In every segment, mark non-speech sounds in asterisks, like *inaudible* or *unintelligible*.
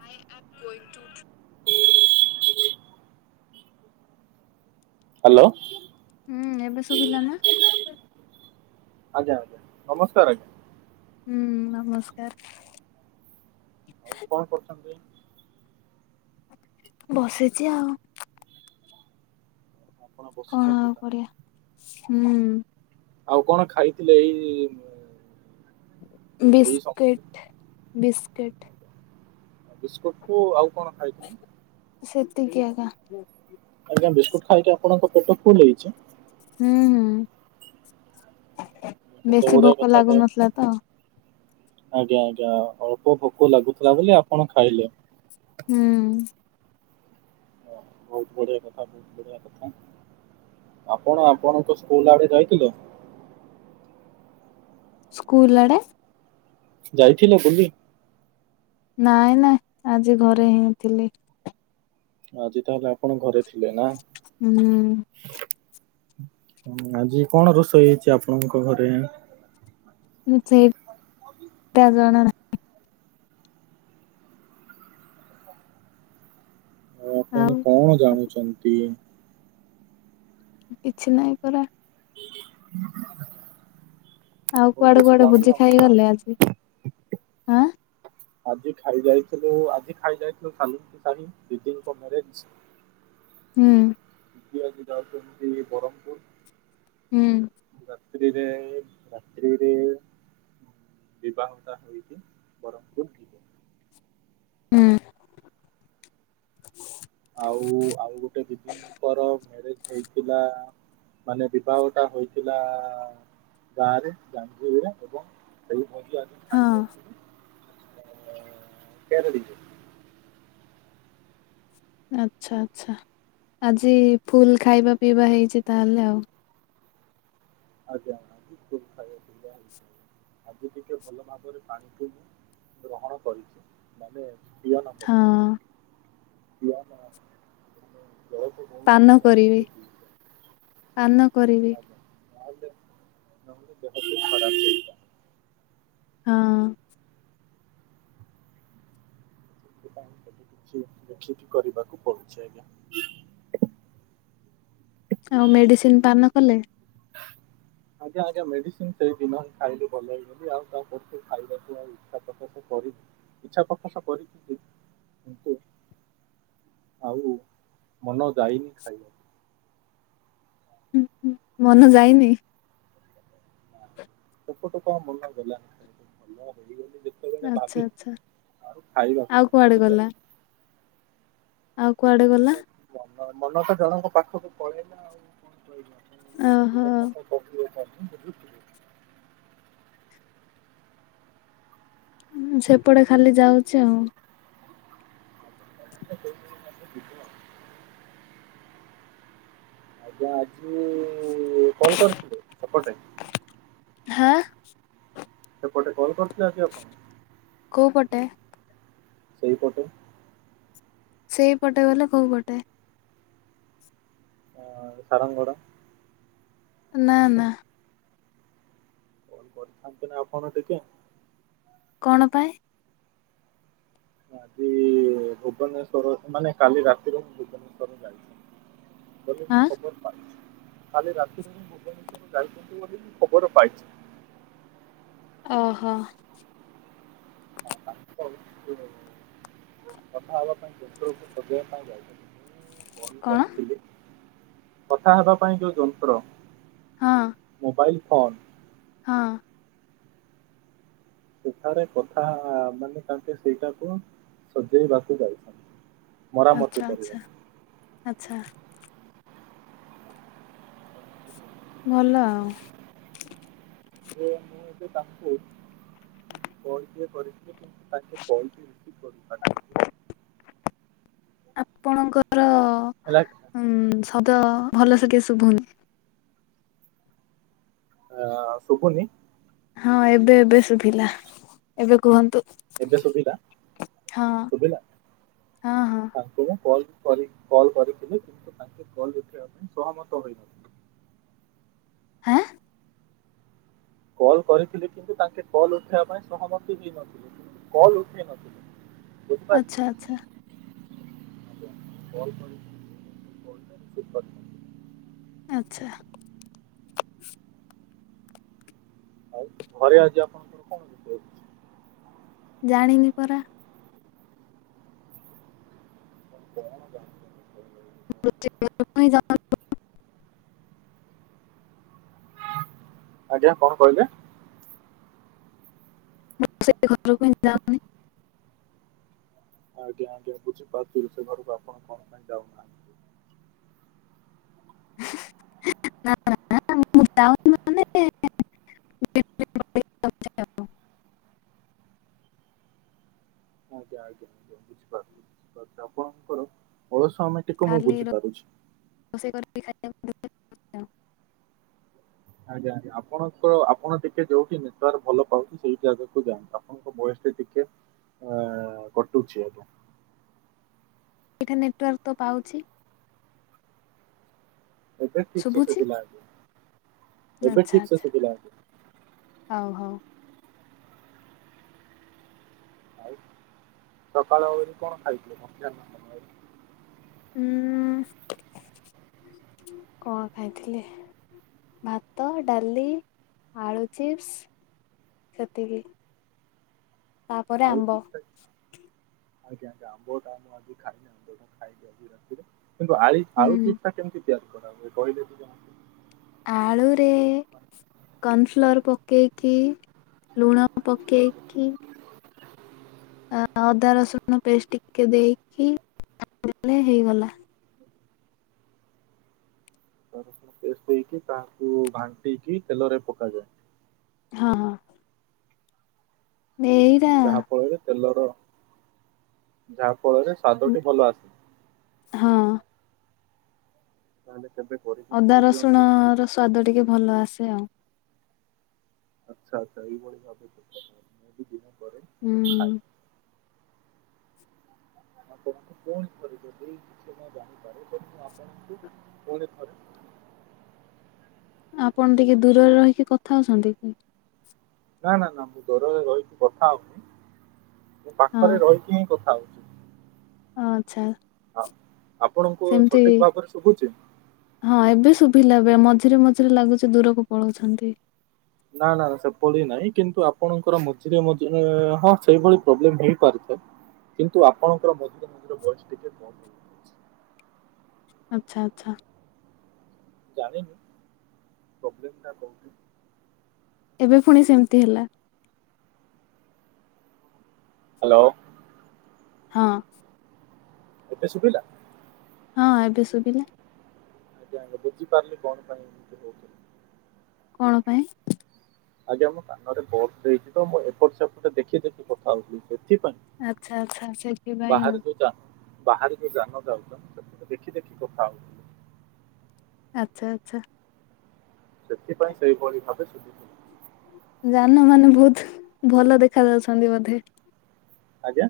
*unintelligible* ଆ କୁ ହ୍ୟାଲୋ। ହୁଁ ଏବେ ଶୁଭିଲା ନା। ଆଜ୍ଞା ଆଜ୍ଞା ନମସ୍କାର ଆଜ୍ଞା। ହୁଁ ନମସ୍କାର। ଆଉ କଣ କରୁଛନ୍ତି? ବସିଛି ଆଉ। ଆପଣ କଣ ବସିଛନ୍ତି ଆଉ ତା କରିବାଆ ହୁଁ ଆଉ କଣ ଖାଇଥିଲେ ଏଇ ଏଇ ସମୟରେ ବିସ୍କୁିଟ ବିସ୍କିଟ ବିସ୍କୁଟ କୁ ଆଉ କଣ ଖାଇଥିଲୁ? ସେତିକି ଆଜ୍ଞା। ଆଜ୍ଞା ବିସ୍କୁଟ ଖାଇକି ଆପଣଙ୍କ ପେଟ ଫୁଲ୍ ହେଇଛି? ହୁଁ ହୁଁ କେତେ ବେଶୀ ଗୁଡିଏ ଭୋକ କଥା କହ ଲାଗୁନଥିଲା ତ ଆଜ୍ଞା ଆଜ୍ଞା ଅଳ୍ପ ଭୋକ ଲାଗୁଥିଲା ବୋଲି ଆପଣ ଖାଇଲେ। ହୁଁ। ଓ ବହୁତ ବଢିଆ କଥା ବହୁତ ବଢିଆ କଥା ଆପଣ ଆପଣଙ୍କ ସ୍କୁଲ ଆଡେ ଯାଇଥିଲେ? ସ୍କୁଲ ଆଡ଼େ? ଯାଇଥିଲେ ବୁଲି? ନାଇଁ ନାଇଁ ଆଜି ଘରେ ହିଁ ଥିଲି। ଆଜି ତାହାଲେ ଆପଣ ଘରେ ଥିଲେ ନା। ହୁଁ। ହୁଁ ଆଜି କଣ ରୋଷେଇ ହେଇଛି ଆପଣଙ୍କ ଘରେ। ସେଇ ତା ଜଣାନାହିଁ। ଆ ଆଉ ଆପଣ କଣ ଜାଣୁଛନ୍ତି? କିଛି ନାଇଁ ପରା। ଆଉ ଆପଣ କୁଆଡେ କିଛି କୁଆଡେ ଭୋଜି ଜାଣୁନାହାନ୍ତି ଖାଇ ଗଲେ ତାହେଲେ। ଆଜି। ଆଁ। ଆଜି ଖାଇ ଯାଇଥିଲୁ ଆଜି ଖାଇ ଯାଇଥିଲୁ ଖଲ ସାହି ଦିଦିଙ୍କ ମ୍ୟାରେଜ୍। ହୁଁ। ବୁଲିବାକୁ ଯାଉଛୁ ମୁଁ ଯିବି ବ୍ରହ୍ମପୁର। ହୁଁ। ରାତ୍ରିରେ ରାତ୍ରିରେ। ବିବାହତା ହୋଇଛିି ବ୍ରହ୍ମପୁର ଯିବେ। ହୁଁ। ଆଉ ଆଉ ଗୋଟେ ଦିଦିଙ୍କର ମ୍ୟାରେଜ ହେଇଥିଲା। ମାନେ ବିବାହଟା ହୋଇଥିଲା ଗାଁରେ ଯାଙ୍ଗିରିରେ ଏବଂ ସେଇ ଭୋଜି ଆମେ ଖାଇ ହଁ ଯାଉଥିଲୁ କେରେଡିଛ। ଆଚ୍ଛା ଆଚ୍ଛା ଆଜି ଫୁଲ୍ ଖାଇବା ପିଇବା ହେଇଛି ତାହେଲେ ଆଉ। ଆଜ୍ଞା ଖୁବ ଖାଇବା ପିଇବା। ଆଜି ଟିକେ ଭଲ ଭାବରେ ପାଣିକୁ ମୁଁ ଗ୍ରହଣ କରିଛି। ମାନେ ପିଅନ ହଁ। କରିଛି *unintelligible* ବହୁତ ପାନ ଭଲ କରିବି ଭାବରେ ପିଇଛି ପାନ କରିବି *unintelligible* ଖରାପ ହେଇଥିଲା। ହଁ। *unintelligible* କିଛି ଦେଖିକି କରିବାକୁ ପଡୁଛି ଆଜ୍ଞା। *inaudible* ଆଉ ମେଡିସିନ ପାନ କଲେ। *inaudible* ଆଜ୍ଞା ଆଜ୍ଞା ମେଡିସିନ ସେଇ ଦିନ ହିଁ ଖାଇଲେ ଭଲ ହେଇଗଲି। ଆଉ ତା କରୁ ଖାଇବାକୁ ଆଉ ଇଚ୍ଛା ପ୍ରକାଶ କରିନି। ଇଚ୍ଛା ପ୍ରକାଶ କରି କିନ୍ତୁ ଆଉ ମନ ଯାଇନି ଖାଇବା ଉଁ ହୁଁ ମନ ଯାଇନି। ଟପ ଟପ ମନା କଲା। *unintelligible* ଆଚ୍ଛା ଆଚ୍ଛା ଖାଇବାକୁ ଆଉ ମନକୁ କୁଆଡେ ଗଲା। ଆଉ କୁଆଡେ ଗଲା ମ ମନ ତ ଜଣଙ୍କ ପାଖକୁ ପଳେଇଲା ଆଉ କଣ କହିବି ଆପଣଙ୍କୁ ସବୁ ଓହୋ। କଥା ତ *unintelligible* ସେପଟେ ଖାଲି ଯାଉଛି ଆଉ। *unintelligible* ଆଜ୍ଞା ଆଜି କଣ କରିଥିଲେ ସେପଟେ। ହାଁ। ସେପଟେ କଲ୍ କରିଥିଲେ ଆଜି ଆପଣ। କୋଉ ପଟେ। ସେଇପଟେ। ସେଇପଟେ ବଲେ କୋଉପଟେ। ଆ ସାରଙ୍ଗଗଡ। ନା ନା। କଲ କରିଥାନ୍ତେ ନା ଆପଣ ଟିକେ। କଣ ପାଇଁ? ଆଜି ଭୁବନେଶ୍ଵର ମାନେ କାଲି ରାତିରୁ ମୁଁ ଭୁବନେଶ୍ଵର ଯାଇଛି। ବଲେ ହଁ ମୁଁ ଖବର ପା କାଲି ରାତିରେ ମୁଁ ଭୁବେନେଶ୍ୱର ଯାଇଛନ୍ତି ବୋଲି ମୁଁ ଖବର ପାଇଛି। ଓହୋ। ହ। *unintelligible* କଥା ହବା ପାଇଁ *unintelligible* ପାଇଁ ଯାଇଛନ୍ତି। ଫୋନ କଣ କରିଥିଲି କଥା ହେବା ପାଇଁ ଯୋଉ ଯନ୍ତ୍ର। ହଁ। ଫନ୍। ହଁ। ସେଠାରେ କଥା ମାନେ ତାଙ୍କେ ସେଇଟାକୁ କୁହ। ସଜେଇବାକୁ ଯାଇଛନ୍ତି। ମରାମତି ଆଚ୍ଛା ଆଚ୍ଛା କରିବାକୁ ଆଚ୍ଛା। ଭଲ ଆଉ। ଯେ ମୁଁ ଏବେ ତାଙ୍କୁ *unintelligible* ଆପଣଙ୍କର ହେଲା କି? ଉଁ ଶବ୍ଦ ଭଲସେ କିସି ଶୁଭୁନି। ଆ ଶୁବୁନି। ହଁ ଏବେ ଏବେ ଶୁଭିଲା ଏବେ କୁହନ୍ତୁ। ଏବେ ଶୁଭିଲା ହଁ ଶୁଭିଲା ହଁ ହଁ ତାଙ୍କୁ କଲ କରି କଲ୍ କରିଥିଲି କିନ୍ତୁ ତାଙ୍କେ କଲ୍ ଉଠେଇବା ପାଇଁ ସହମତ ହୋଇନଥିଲେ। ଆଁ! କଲ୍ କରିଥିଲି କିନ୍ତୁ ତାଙ୍କେ କଲ୍ ଉଠେଇବା ପାଇଁ ସହମତି ହେଇ ନଥିଲେ। କଲ ଉଠେଇ ନଥିଲୁ। ଆଛା ଆଛା। *inaudible* ଆଚ୍ଛା। ଆଉ ଘରେ ଆଜି ଆପଣଙ୍କର କଣ *unintelligible* ଅଛି। ଜାଣିନି ପରା। *inaudible* *unintelligible* ଆଜ୍ଞା କଣ କହିଲେ। ମୁଁ ସେ ଘରକୁ ହିଁ ଯାଉନି। ଆଜ୍ଞା ଆଜ୍ଞା ବୁଝିପାରୁଥିଲ ସେ ଘରକୁ ଆପଣ କଣ ପାଇଁ ଯାଉନାହାନ୍ତି। ମୁ ଯାଉନି ମାନେ। *unintelligible* ଆଜ୍ଞା ଆଜ୍ଞା ବୁଝିପାରୁଛ ବୁଝିପାରୁଛ ଆପଣଙ୍କର *unintelligible* ସମେଟିକୁ ମୁଁ ଖାଲି ବୁଝିପାରୁୁଛି। ରୋଷେଇ *inaudible* ଆଜ୍ଞା ଆଜ୍ଞା ଆପଣଙ୍କର ଆପଣ ଟିକେ ଯୋଉଠି ନେଟୱାର୍କ ଭଲ ପାଉଛି ସେଇ ଜାଗାକୁ ଯାଆନ୍ତୁ ଆପଣଙ୍କ ବଏସ ସେ ଟିକେ ଏ କଟୁଚି ଆପଣ ଏଠା ନେଟୱାର୍କ ତ ପାଉଛି। ଏବେ ଠିକସେ ଶୁଭୁଛି ଶୁଭିଲା ଆଜ୍ଞା। ଏବେ ଆଚ୍ଛା ଠିକସେ ଆଚ୍ଛା ଶୁଭିଲା ଆଜ୍ଞା। ହଉ ହଉ ଆଉ ସକାଳ ଓଳି କଣ ଖାଇଥିଲେ ମଧ୍ୟାହ୍ନ ସମୟରେ? ହୁଁ କଣ ଖାଇଥିଲି। ଭାତ ଡାଲି ଆଳୁ ଚିପ୍ସ। ସେତିକି ତାପରେ ଆଳୁ ଆମ୍ବ। ଚିପ୍ସ ଆଜ୍ଞା ଆଜ୍ଞା ଆମ୍ବଟା ମୁଁ ଆଜି ଖାଇନି ଆମ୍ବଟା ଖାଇବି ଆଜି ରାତିରେ କିନ୍ତୁ ଆଳି ଆଳୁ ହୁଁ ଚିପ୍ସଟା କେମିତି? ତିଆରି କରା ହୁଏ କହିଲେ ଟିକେ ମତେ? ଆଳୁରେ କନ୍ ଫ୍ଲୋର୍ ପ- କେଇକି ଲୁଣ ପକେଇକି ଅ ଅଦା ରସୁଣ ପେଷ୍ ଟିକେ ଦେଇକି *inaudible* ଦେଲେ ହେଇଗଲା। ଅଦା ରସୁଣ ପେଷ୍ ଦେଇକି ତାହାକୁ ଭାଣ୍ଟିକି ତେଲରେ ପକାଯାଏ। ହଁ ଏଇଟା ଯାହା ଫଳରେ ତେଲର ଯାହା ଫଳରେ ସ୍ୱାଦଟି ଭଲ ହଁ ଆସେ। ତାହେଲେ କେବେ କରିକି ମତେ ଅଦା ଦିଅନ୍ତୁ ରସୁଣର ସ୍ଵାଦ ଟିକେ ଭଲ ଆସେ ଆଉ। ଆଚ୍ଛା ଆଚ୍ଛା ଏଇ ଭଳି ଭାବେ ଛେଚାଯାଏ ମୁଁ ବି ଦିନେ ହୁଁ ଆପଣଙ୍କୁ ପୁଣି ଥରେ ଯଦି କିଛି ନ ଜାଣିପାରେ ଯଦି ମୁଁ ଆପଣଙ୍କୁ ପୁଣି ଥରେ *inaudible* ଆପଣ ଟିକେ ଦୂରରେ ରହିକି କଥା ହଉଛନ୍ତି କି? ନାଁ ନାଁ ନାଁ ମୁଁ ଦୂରରେ ରହିକି କଥା ହୋଉନି ମୁଁ ହଁ ପାଖରେ ରହିକି ହିଁ କ ଥା ହଉଚି। ଆଚ୍ଛା। ଅ ସେମତି ହଁ ଏବେ ଶୁଭିଲା ଏବେ ମଝ୍ ଧିରେ ମଝିରେ ଲାଗୁଚି ଦୂରକୁ ପଳଉଛନ୍ତି। ନାଁ ନାଁ ନାଁ ସେପଡ଼ି ନାହିଁ କିନ୍ତୁ ଆପଣଙ୍କର ମଝିରେ ମଝିରେ ହଁ ସେଇଭଳି ପ୍ରୋବ୍ଲେମ୍ ହେଇପାରିଥାଏ। କିନ୍ତୁ ଆପଣଙ୍କର ମଝିରେ ମଝିରେ ଭଏସ୍ ଟିକେ ବନ୍ଦ ହେଇଯାଉଛି। ଆଚ୍ଛା ଆଚ୍ଛା। ଜାଣିନି ପ୍ରୋବ୍ଲେମ୍ ଟା କୋଉଠି। ଏବେ ଫୁଣି ସେମତି ହେଲା। ହାଲୋ। ହଁ। ଏବେ ଶୁଣିଲା? ହଁ ଏବେ ଶୁବିଲା। ଆଜ୍ଞା ଆଜ୍ଞା ବୁଝି ପାରିଲି କଣ ପାଇଁ ଏମିତି ହୋଉଛି। କଣ ପାଇଁ? ଆଜ୍ଞା ମୋ କାନରେ ବଗ୍ ଦେଇଚି ତ ମୁଁ ଏପଟ ସେପଟ ଦେଖି ଦେଖି କଥା ହଉଚି। ଏଥିପାଇଁ ଆଚ୍ଛା ଆଚ୍ଛା ସେଥିପାଇଁ ଆଉ ବାହାରେ ଯୋଉ ଯା ବାହାରେ ଯୋଉ ଯାନ ଯାଉଚନ୍ ସେଥିକୁ ଦେଖି ଦେଖି କଥା ହଉଥିଲି। ଆଚ୍ଛା ଆଚ୍ଛା। ସେଥିପାଇଁ ସେଇଭଳି ଭାବେ ଶୁଭୁଥିଲା। ଯାନମାନେ ବୋହୁତ ଭଲ ଦେଖା ଯାଉଛନ୍ତି ବୋଧେ। ଆଜ୍ଞା?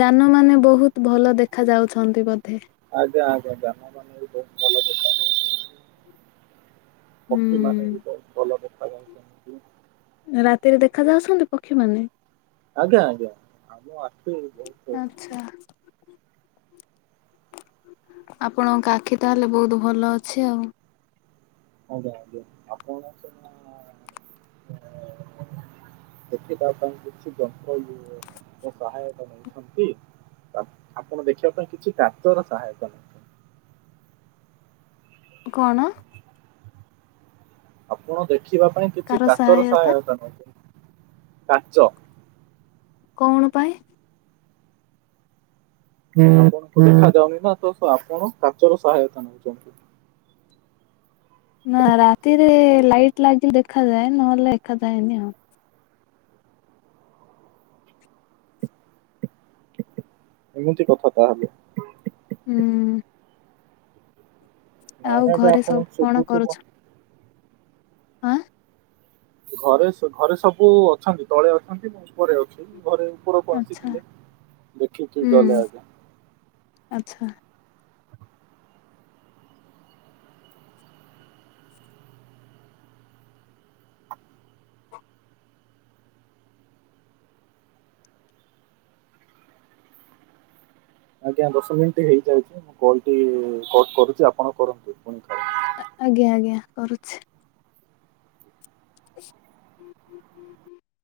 ଯାନମାନେ ବହୁତ ଭଲ ଦେଖ ଯାଉଛନ୍ତି ବଧେ। ଆଜ୍ଞା ଆଜ୍ଞା ଯାନମାନେ ବି ବହୁତ ଭଲ ଦେଖାଯାଉଛନ୍ତି। ପକ୍ଷୀମାନେ ହୁଁ ବି ବହୁତ ଭଲ ଦେଖ ଯାଉଚନ୍ତି। ରାତିରେ ଦେଖା ଯାଉଛନ୍ତି ପକ୍ଷୀମାନେ? ଆଜ୍ଞା ଆଜ୍ଞା ଆମ ଆଖି ବହୁତ *inaudible* ଆଚ୍ଛା ଆପଣଙ୍କ ଆଖି ତାହଲେ ବହୁତ ଭଲ ଅଛି ଆଉ। ଆଜ୍ଞା ଆଜ୍ଞା ଆପଣ ଆସିନେ ଏ ସେଠି ତା ପାଇଁ କିଛି ଯନ୍ତ୍ର ୟୁ ଏ ସହାୟତା ନେଉଛନ୍ତି। ଆ ଆପଣ ଦେଖିବା ପାଇଁ କିଛି କାଚର ସହାୟକ ନୋଉଛନ୍ତି। କଣ? ଆପଣ ଦେଖିବା ପାଇଁ କିଛି କାଚର ସହାୟତା ନୋଉଚନ୍। କାଚ। କଣ ପାଇଁ? ଆପଣ ଦେଖା ଯାଉନି ନା ତ ଆପଣ କଚର ସହାୟତା ନେଉଛନ୍ତି। ନା ରାତିରେ ଲାଇଟ ଲାଗିଲ ଦେଖାାଯାଏ ନହେଲେ ଦେଖାଯାଏନି। ଏମତି କଥା ତାହେଲେ। ହୁଁ। ନାଇଁ ଆଉ ଆଜ୍ଞା ଘରେ ଆପଣ ସବୁ କଣ ଶୁଭୁଥିବ କରୁଛ? ଆଁ। ଘରେ ଘରେ ସବୁ ଅଛନ୍ତି ତଳେ ଅ ମୁଁ ଉପରେ ଅଛି ଘରେ ଉପରକୁ ଆଚ୍ଛା। ଆସିଥିଲେ ଦେଖିକି ହୁଁ ଗଲେ ଆଜ୍ଞା। ଆଚ୍ଛା। ଆଜ୍ଞା ଦଶ ମିନିଟ ହେଇଯାଉଛି ମୁଁ କଲ ଟି କଟ କରୁଛି ଆପଣ କରନ୍ତୁ ପୁଣି ଖାଉ ଆଜ୍ଞା ଆଜ୍ଞା କରୁଛି। *inaudible*